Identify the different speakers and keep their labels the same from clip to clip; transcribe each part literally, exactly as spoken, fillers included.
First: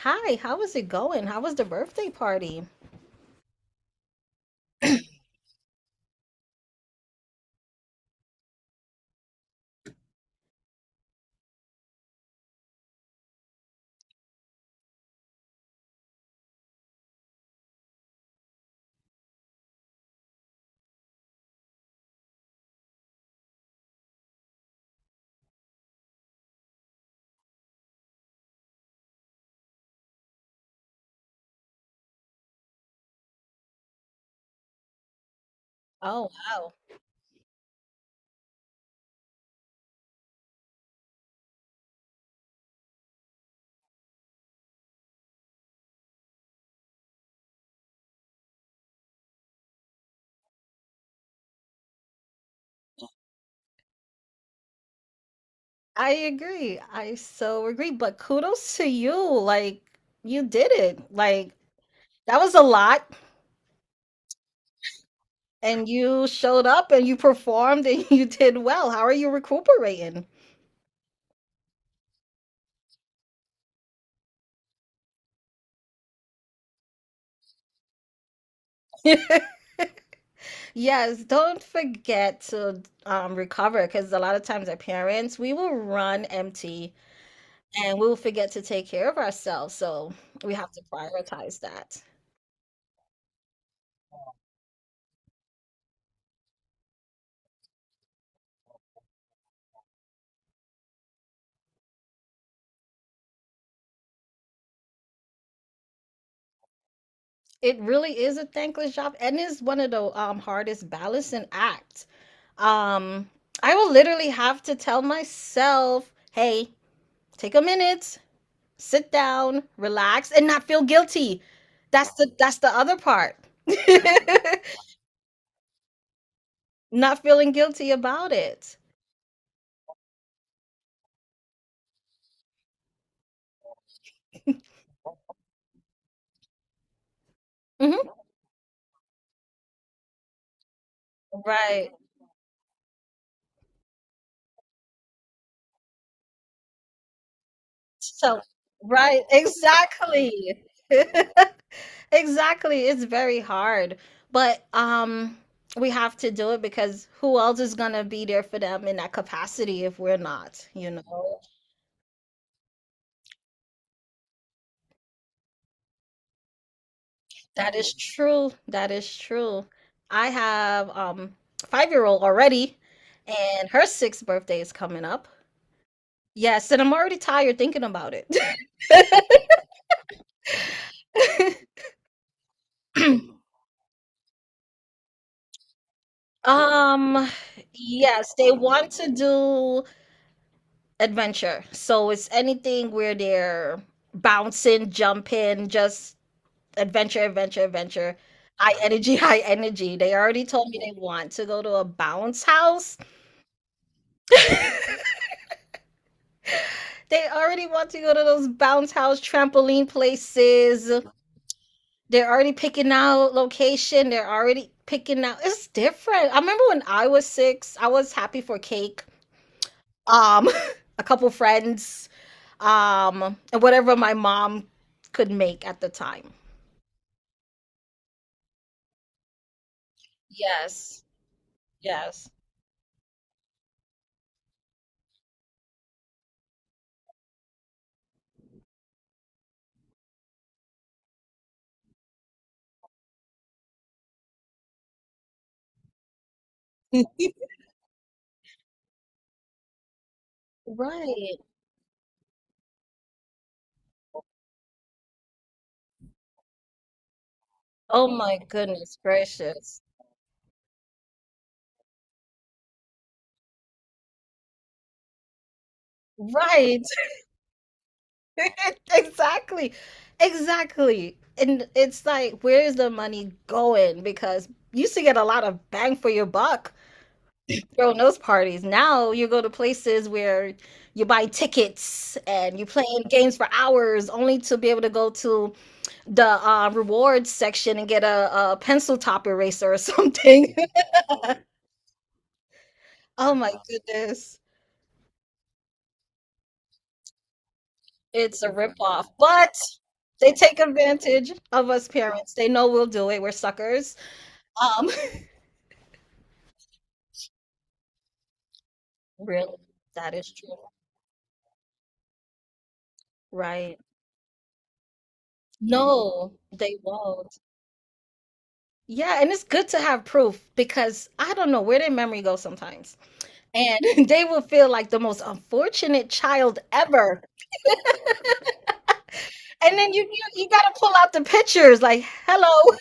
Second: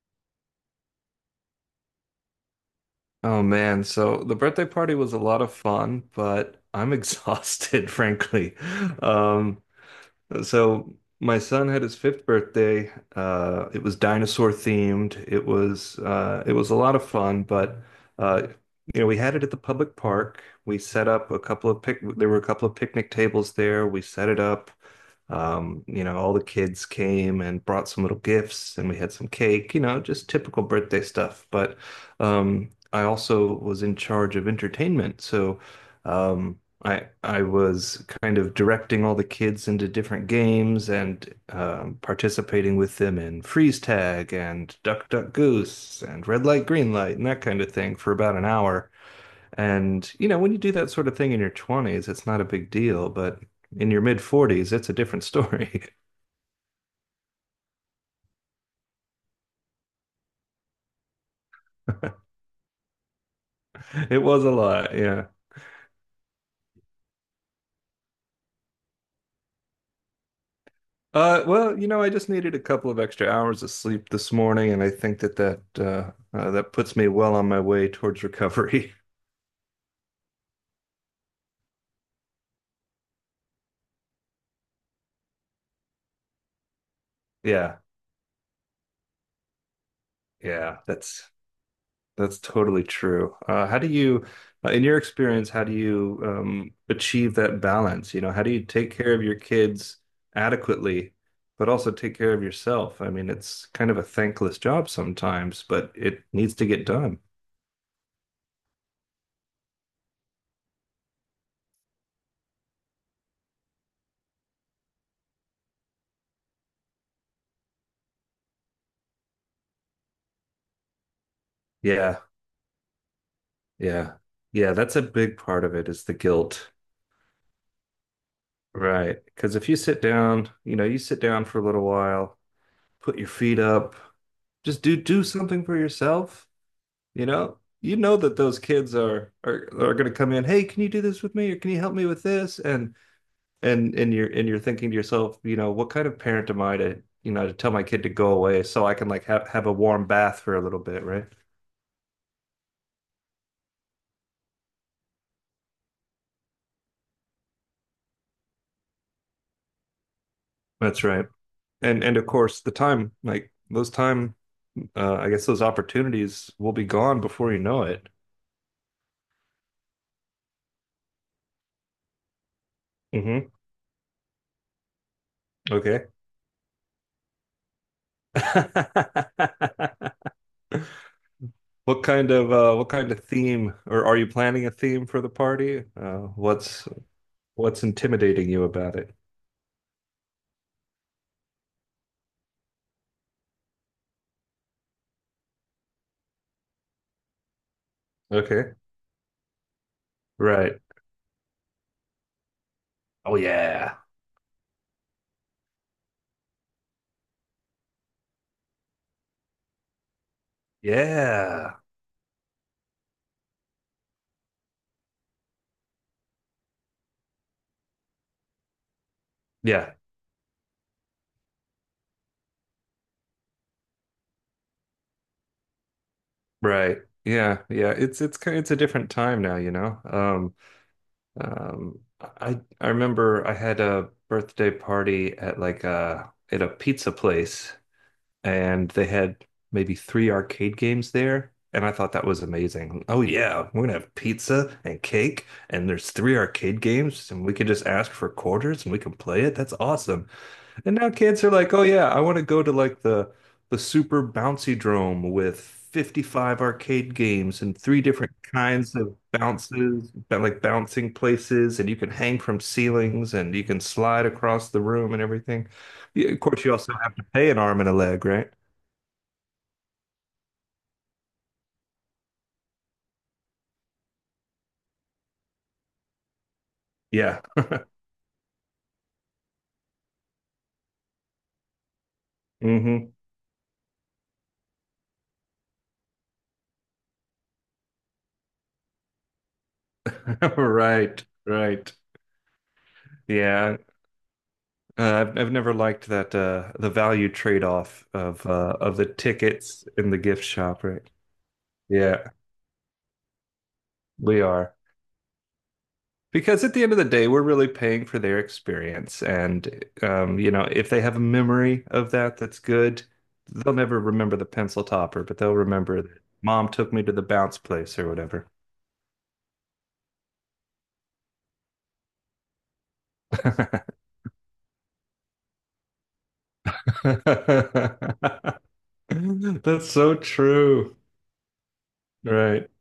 Speaker 1: Hi, how is it going? How was the birthday party?
Speaker 2: Oh man, so the birthday party was a lot of fun, but I'm exhausted, frankly. Um, so my son had his fifth birthday. Uh, it was dinosaur themed. It was uh, it was a lot of fun, but uh, you know we had it at the public park. We set up a couple of pic. There were a couple of picnic tables there. We set it up. Um, you know, all the kids came and brought some little gifts, and we had some cake. You know, just typical birthday stuff. But um, I also was in charge of entertainment, so.
Speaker 1: Oh,
Speaker 2: Um,
Speaker 1: wow.
Speaker 2: I I was kind of directing all the kids into different games and um, participating with them in freeze tag and duck duck goose and red light green light and that kind of thing for about an hour. And you know, when you do that sort of thing in your twenties, it's not a big deal, but in your mid forties, it's a different story.
Speaker 1: I agree. I so agree. But kudos to you. Like, you did it. Like, that was a lot.
Speaker 2: It was a lot, yeah.
Speaker 1: And you showed up and you performed and you did well. How are you recuperating?
Speaker 2: Uh, well, you know, I just needed a couple of extra hours of sleep this morning, and I think that that uh, uh, that puts me well on my way towards recovery.
Speaker 1: Yes, don't forget to um, recover because a lot of times our parents, we will run empty,
Speaker 2: Yeah.
Speaker 1: and we'll forget to take care of ourselves. So we have
Speaker 2: Yeah,
Speaker 1: to
Speaker 2: that's
Speaker 1: prioritize that.
Speaker 2: that's totally true. Uh, how do you, uh, in your experience, how do you um, achieve that balance? You know, how do you take care of your kids adequately, but also take care of yourself? I mean, it's kind of a thankless job sometimes, but it needs to get done.
Speaker 1: It really is a thankless job and is one of the um, hardest balancing act. Um, I will literally have to tell myself, hey, take a minute, sit down, relax, and not feel guilty. That's
Speaker 2: Yeah,
Speaker 1: the that's the other part.
Speaker 2: yeah, yeah. That's a big part of it is the guilt,
Speaker 1: Not feeling guilty about it.
Speaker 2: right? Because if you sit down, you know, you sit down for a little while, put your feet up, just do do something for yourself. You know, you
Speaker 1: Mhm.
Speaker 2: know that those kids are are are going to come in, "Hey, can you do this with me or can you
Speaker 1: Right.
Speaker 2: help me with this?" and and and you're and you're thinking to yourself, you know, what kind of parent am I to, you know, to tell my kid to go
Speaker 1: So,
Speaker 2: away so I can
Speaker 1: right,
Speaker 2: like have have a warm bath for a
Speaker 1: exactly.
Speaker 2: little bit, right?
Speaker 1: Exactly. It's very hard. But um we have to do it because who else is going to be there for them in that capacity if we're not, you
Speaker 2: That's right.
Speaker 1: know?
Speaker 2: And and of course, the time like those time uh I guess those opportunities will be gone before you
Speaker 1: That
Speaker 2: know
Speaker 1: is
Speaker 2: it.
Speaker 1: true. That is true. I have um five-year-old already,
Speaker 2: Mm-hmm.
Speaker 1: and her sixth birthday is coming up.
Speaker 2: Okay.
Speaker 1: Yes, and I'm already tired thinking about it.
Speaker 2: What kind of uh what kind of theme or are you planning a theme for the party? Uh, what's
Speaker 1: Um,
Speaker 2: What's
Speaker 1: yes, they
Speaker 2: intimidating you
Speaker 1: want
Speaker 2: about
Speaker 1: to
Speaker 2: it?
Speaker 1: do adventure. So it's anything where they're bouncing, jumping, just adventure, adventure, adventure,
Speaker 2: Okay.
Speaker 1: high energy, high energy. They already told me
Speaker 2: Right.
Speaker 1: they want to go to a bounce house.
Speaker 2: Oh yeah.
Speaker 1: They already want to go to those bounce house trampoline places.
Speaker 2: Yeah.
Speaker 1: They're already picking out location. They're already picking out. It's different. I remember when I was six, I was happy for cake.
Speaker 2: Yeah.
Speaker 1: Um, a couple friends, um, and whatever my mom could make at the time.
Speaker 2: Right. Yeah. Yeah. It's it's kind it's a different time now, you know. Um
Speaker 1: Yes.
Speaker 2: um
Speaker 1: Yes.
Speaker 2: I I remember I had a birthday party at like a at a pizza place and they had maybe three arcade games there and I thought that was amazing. Oh yeah, we're gonna have pizza and cake and there's three arcade games and we can just ask for quarters and we can play it. That's awesome. And now
Speaker 1: Right.
Speaker 2: kids are like, oh yeah, I want to go to like the the super bouncy drome with fifty-five arcade games and three
Speaker 1: Oh
Speaker 2: different
Speaker 1: my
Speaker 2: kinds
Speaker 1: goodness
Speaker 2: of
Speaker 1: gracious.
Speaker 2: bounces, ba- like bouncing places, and you can hang from ceilings and you can slide across the room and everything. Yeah, of course, you
Speaker 1: Right.
Speaker 2: also have to pay an arm and a leg, right?
Speaker 1: Exactly. Exactly. And it's like, where's the money going? Because you used to get a lot of bang for your buck
Speaker 2: Yeah.
Speaker 1: throwing those parties. Now you go to places where you buy tickets and you're playing
Speaker 2: Hmm.
Speaker 1: games for hours only to be able to go to the uh, rewards section and get a, a pencil top eraser or something.
Speaker 2: Right, right.
Speaker 1: Oh my
Speaker 2: Yeah.
Speaker 1: goodness.
Speaker 2: Uh, I've I've never liked that uh the value trade-off
Speaker 1: It's
Speaker 2: of
Speaker 1: a
Speaker 2: uh of the
Speaker 1: ripoff. But
Speaker 2: tickets in the
Speaker 1: they
Speaker 2: gift
Speaker 1: take
Speaker 2: shop, right?
Speaker 1: advantage of us
Speaker 2: Yeah,
Speaker 1: parents. They know we'll do it. We're suckers.
Speaker 2: we are.
Speaker 1: Um,
Speaker 2: Because at the end of the day, we're really paying for their experience.
Speaker 1: really,
Speaker 2: And,
Speaker 1: that is
Speaker 2: um, you
Speaker 1: true.
Speaker 2: know, if they have a memory of that, that's good. They'll
Speaker 1: Right.
Speaker 2: never remember the pencil topper, but they'll remember that
Speaker 1: No,
Speaker 2: mom
Speaker 1: they
Speaker 2: took me to the
Speaker 1: won't.
Speaker 2: bounce place or whatever.
Speaker 1: Yeah, and it's good to have proof because I don't know where their memory goes sometimes. And they will feel like the most unfortunate child ever. And
Speaker 2: That's
Speaker 1: then you
Speaker 2: so
Speaker 1: you, you gotta pull
Speaker 2: true.
Speaker 1: out the pictures like,
Speaker 2: Right.
Speaker 1: hello,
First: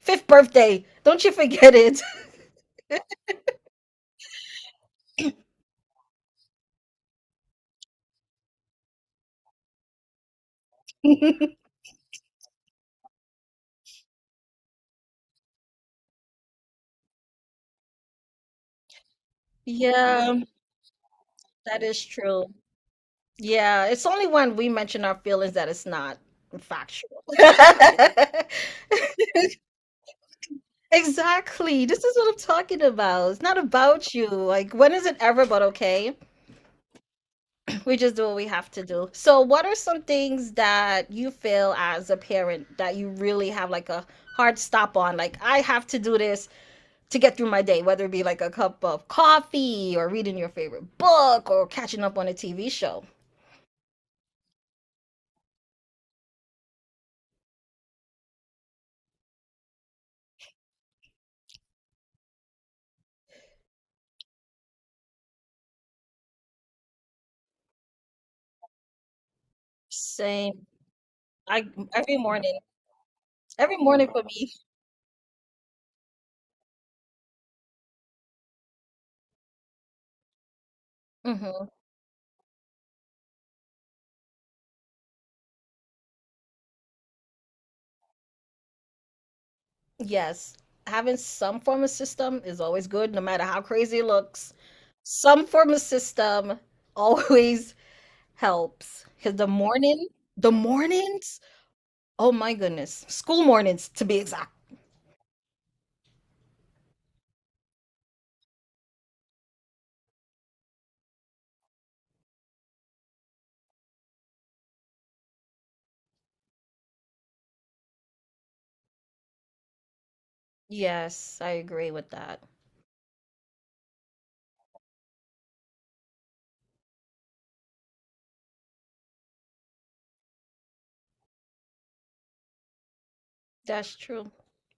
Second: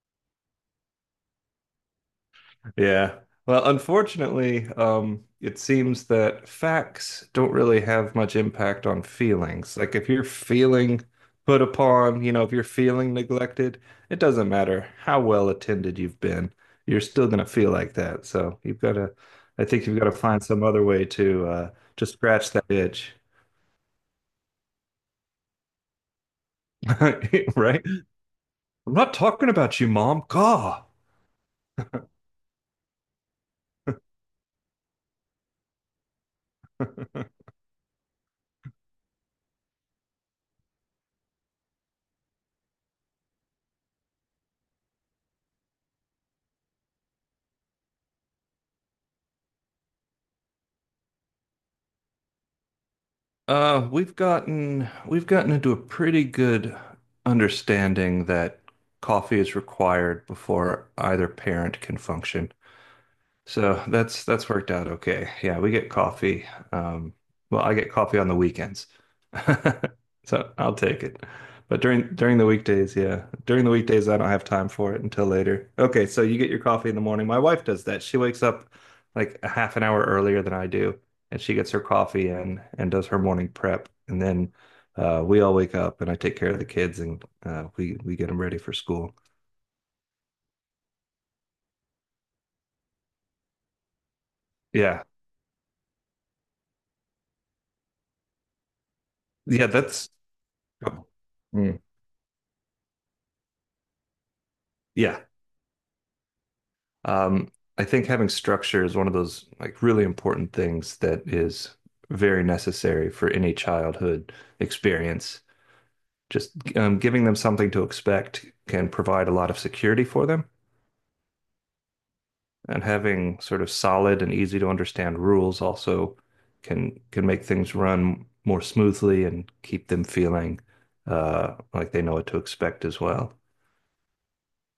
Speaker 1: fifth birthday. Don't you forget it.
Speaker 2: Yeah. Well, unfortunately, um, it seems that facts don't really have much impact on feelings. Like if you're feeling put upon, you know, if you're feeling neglected, it doesn't matter how well attended you've been, you're still gonna feel like that. So you've got to, I think you've got to
Speaker 1: Yeah,
Speaker 2: find some other way to uh,
Speaker 1: that is
Speaker 2: to
Speaker 1: true.
Speaker 2: scratch that itch,
Speaker 1: Yeah, it's only when we mention our feelings that it's not factual.
Speaker 2: right? I'm not talking about you, Mom. God.
Speaker 1: Exactly. This is what I'm talking about. It's not about you. Like, when is it ever but okay? We just do what we have to do. So, what are some things that you feel as a parent that you really have like a hard stop on? Like, I have to do this to get through my day, whether it be like a cup of coffee or reading your favorite book or catching up on a T V show.
Speaker 2: Uh, we've gotten we've gotten into a pretty good understanding that coffee is required before either parent can function. So that's that's worked out okay. Yeah, we get coffee. Um, well, I get coffee on the weekends. So
Speaker 1: Same.
Speaker 2: I'll take it.
Speaker 1: I
Speaker 2: But during
Speaker 1: every
Speaker 2: during the
Speaker 1: morning.
Speaker 2: weekdays, yeah. During the
Speaker 1: Every morning
Speaker 2: weekdays, I
Speaker 1: for
Speaker 2: don't have
Speaker 1: me.
Speaker 2: time for it until later. Okay, so you get your coffee in the morning. My wife does that. She wakes up like a half an hour earlier than I do, and she
Speaker 1: Mm-hmm.
Speaker 2: gets her coffee in and does her morning prep. And then uh, we all wake up and I take care of the kids and uh, we we get them ready for school.
Speaker 1: Yes, having some form of system is always good, no matter how crazy it looks.
Speaker 2: Yeah.
Speaker 1: Some form of system always helps. Because the
Speaker 2: Yeah,
Speaker 1: morning,
Speaker 2: that's
Speaker 1: the
Speaker 2: oh,
Speaker 1: mornings,
Speaker 2: mm.
Speaker 1: oh my goodness, school mornings to be exact.
Speaker 2: Yeah, Um, I think having structure is one of those like really important things that is very necessary for any childhood experience. Just um, giving them something to expect can provide a lot of security for them,
Speaker 1: Yes, I agree with that.
Speaker 2: and having sort of solid and easy to understand rules also can can make things run more smoothly and keep them feeling uh, like they know what to expect as well.
Speaker 1: That's true.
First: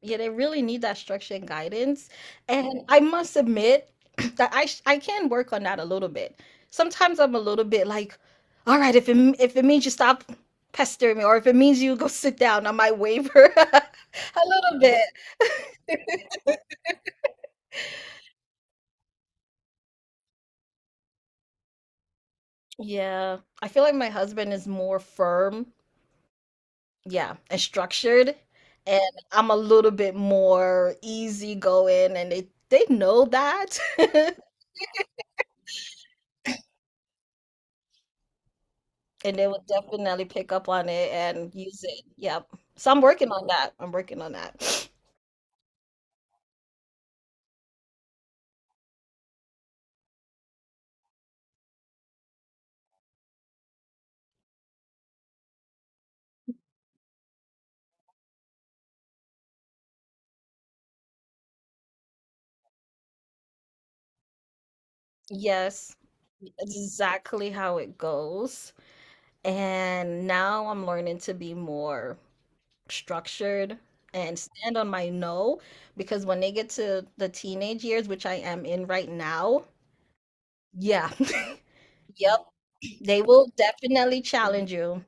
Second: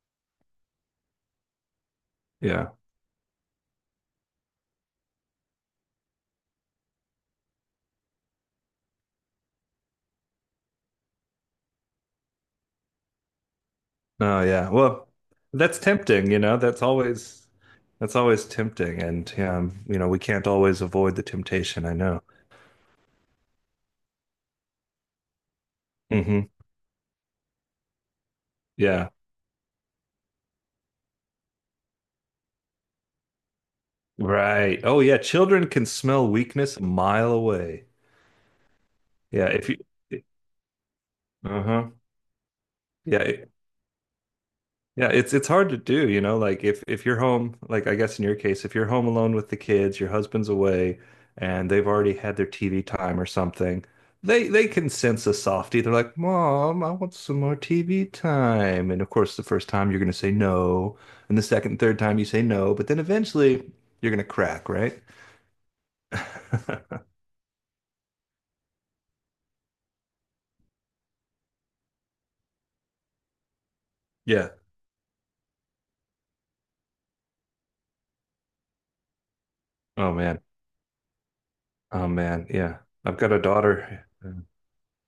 Speaker 1: Yeah, they really need that structure and guidance.
Speaker 2: Yeah.
Speaker 1: And I must admit that I sh- I can work on that a little bit. Sometimes I'm a little bit like, all right, if it m- if it means you stop pestering me, or if it means you go sit down, I might waver a
Speaker 2: Oh yeah.
Speaker 1: little bit.
Speaker 2: Well, that's tempting, you know. That's always that's always tempting and um, you know, we can't always avoid the temptation, I know.
Speaker 1: Yeah, I feel like my husband is more firm,
Speaker 2: Hmm.
Speaker 1: yeah, and structured, and
Speaker 2: Yeah.
Speaker 1: I'm a little bit more easygoing, and they they know that.
Speaker 2: Right. Oh yeah, children can smell weakness a mile away.
Speaker 1: And they
Speaker 2: Yeah,
Speaker 1: would
Speaker 2: if you,
Speaker 1: definitely pick up on it and use
Speaker 2: uh-huh.
Speaker 1: it. Yep. So I'm working
Speaker 2: Yeah.
Speaker 1: on that. I'm working on that.
Speaker 2: Yeah, it's it's hard to do, you know, like if if you're home, like I guess in your case, if you're home alone with the kids, your husband's away and they've already had their T V time or something, they they can sense a softie. They're like, "Mom, I want some more T V time." And of course, the first time you're going to say no, and the second and third time you say no, but then eventually you're going to crack, right?
Speaker 1: Yes, exactly how it goes. And now I'm learning to be more structured and
Speaker 2: Yeah.
Speaker 1: stand on my no, because when they get to the teenage years, which I am in right now,
Speaker 2: Oh man.
Speaker 1: yeah,
Speaker 2: Oh
Speaker 1: yep,
Speaker 2: man. Yeah. I've
Speaker 1: they
Speaker 2: got a
Speaker 1: will
Speaker 2: daughter.
Speaker 1: definitely challenge you.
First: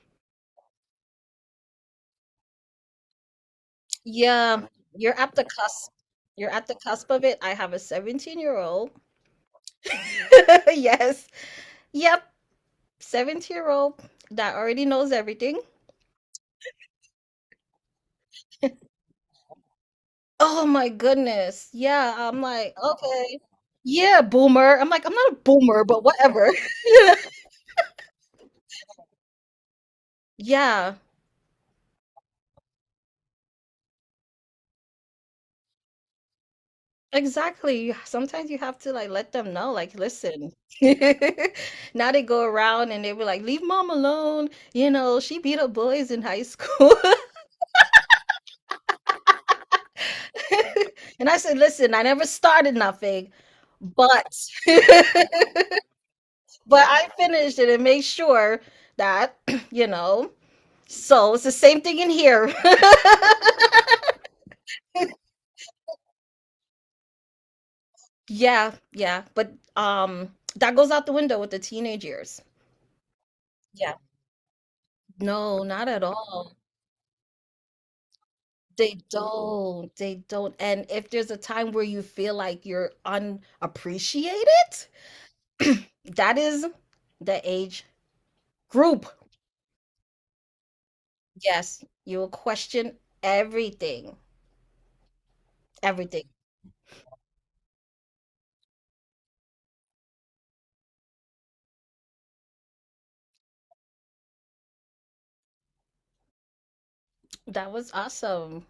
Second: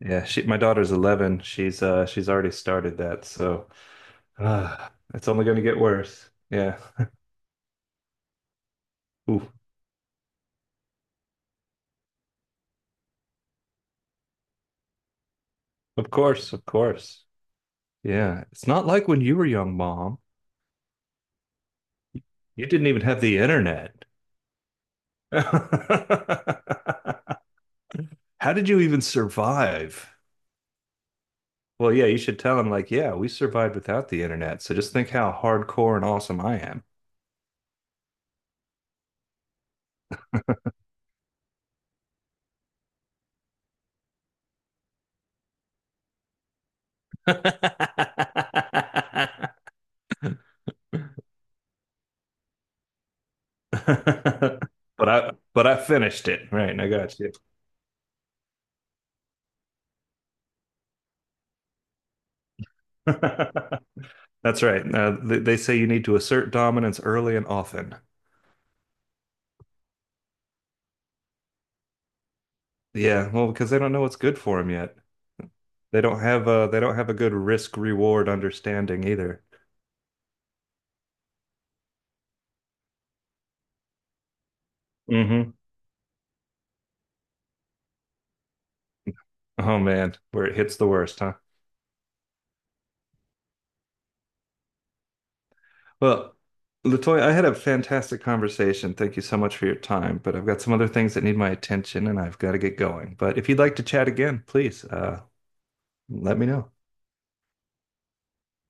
Speaker 2: Yeah, she my daughter's eleven. She's uh she's already started that, so.
Speaker 1: Yeah,
Speaker 2: Ah,
Speaker 1: you're
Speaker 2: it's
Speaker 1: at the
Speaker 2: only going to get
Speaker 1: cusp.
Speaker 2: worse.
Speaker 1: You're at the
Speaker 2: Yeah.
Speaker 1: cusp of it. I have a seventeen year old.
Speaker 2: Ooh,
Speaker 1: Yes. Yep. seventy year old that already knows everything.
Speaker 2: of course, of course. Yeah. It's not like when you were young, Mom.
Speaker 1: Oh my goodness. Yeah, I'm
Speaker 2: You
Speaker 1: like,
Speaker 2: didn't even have the
Speaker 1: okay.
Speaker 2: internet.
Speaker 1: Yeah, boomer. I'm like, I'm not a boomer, but whatever.
Speaker 2: How did you even survive?
Speaker 1: Yeah,
Speaker 2: Well, yeah, you should tell him, like, yeah, we survived without the internet. So just think how hardcore and awesome I
Speaker 1: exactly. You- Sometimes you have to like let them know, like, listen. Now they go around and they be like, leave mom alone. You know, she beat up boys in high school.
Speaker 2: am.
Speaker 1: And I said, listen, I never started nothing, but
Speaker 2: But I but I finished it. Right,
Speaker 1: but
Speaker 2: I
Speaker 1: I
Speaker 2: got you.
Speaker 1: finished it and made sure that, you know. So it's the same thing in here.
Speaker 2: That's right. Uh, they, they say you need to assert dominance early and often.
Speaker 1: Yeah, yeah. But um that goes out the window with the teenage years.
Speaker 2: Yeah, well, because they don't
Speaker 1: Yeah.
Speaker 2: know what's good for them yet.
Speaker 1: No, not at
Speaker 2: They don't have
Speaker 1: all.
Speaker 2: a they don't have a good risk reward
Speaker 1: They
Speaker 2: understanding either.
Speaker 1: don't. They don't. And if there's a time where you feel like you're unappreciated,
Speaker 2: Hmm.
Speaker 1: that is the age group.
Speaker 2: Oh man, where it hits the worst, huh?
Speaker 1: Yes, you will question everything. Everything.
Speaker 2: Well, Latoya, I had a fantastic conversation. Thank you so much for your time, but I've got some other things that need my attention and I've got to get going. But if you'd like to chat again, please uh, let me know.
Speaker 1: That was awesome.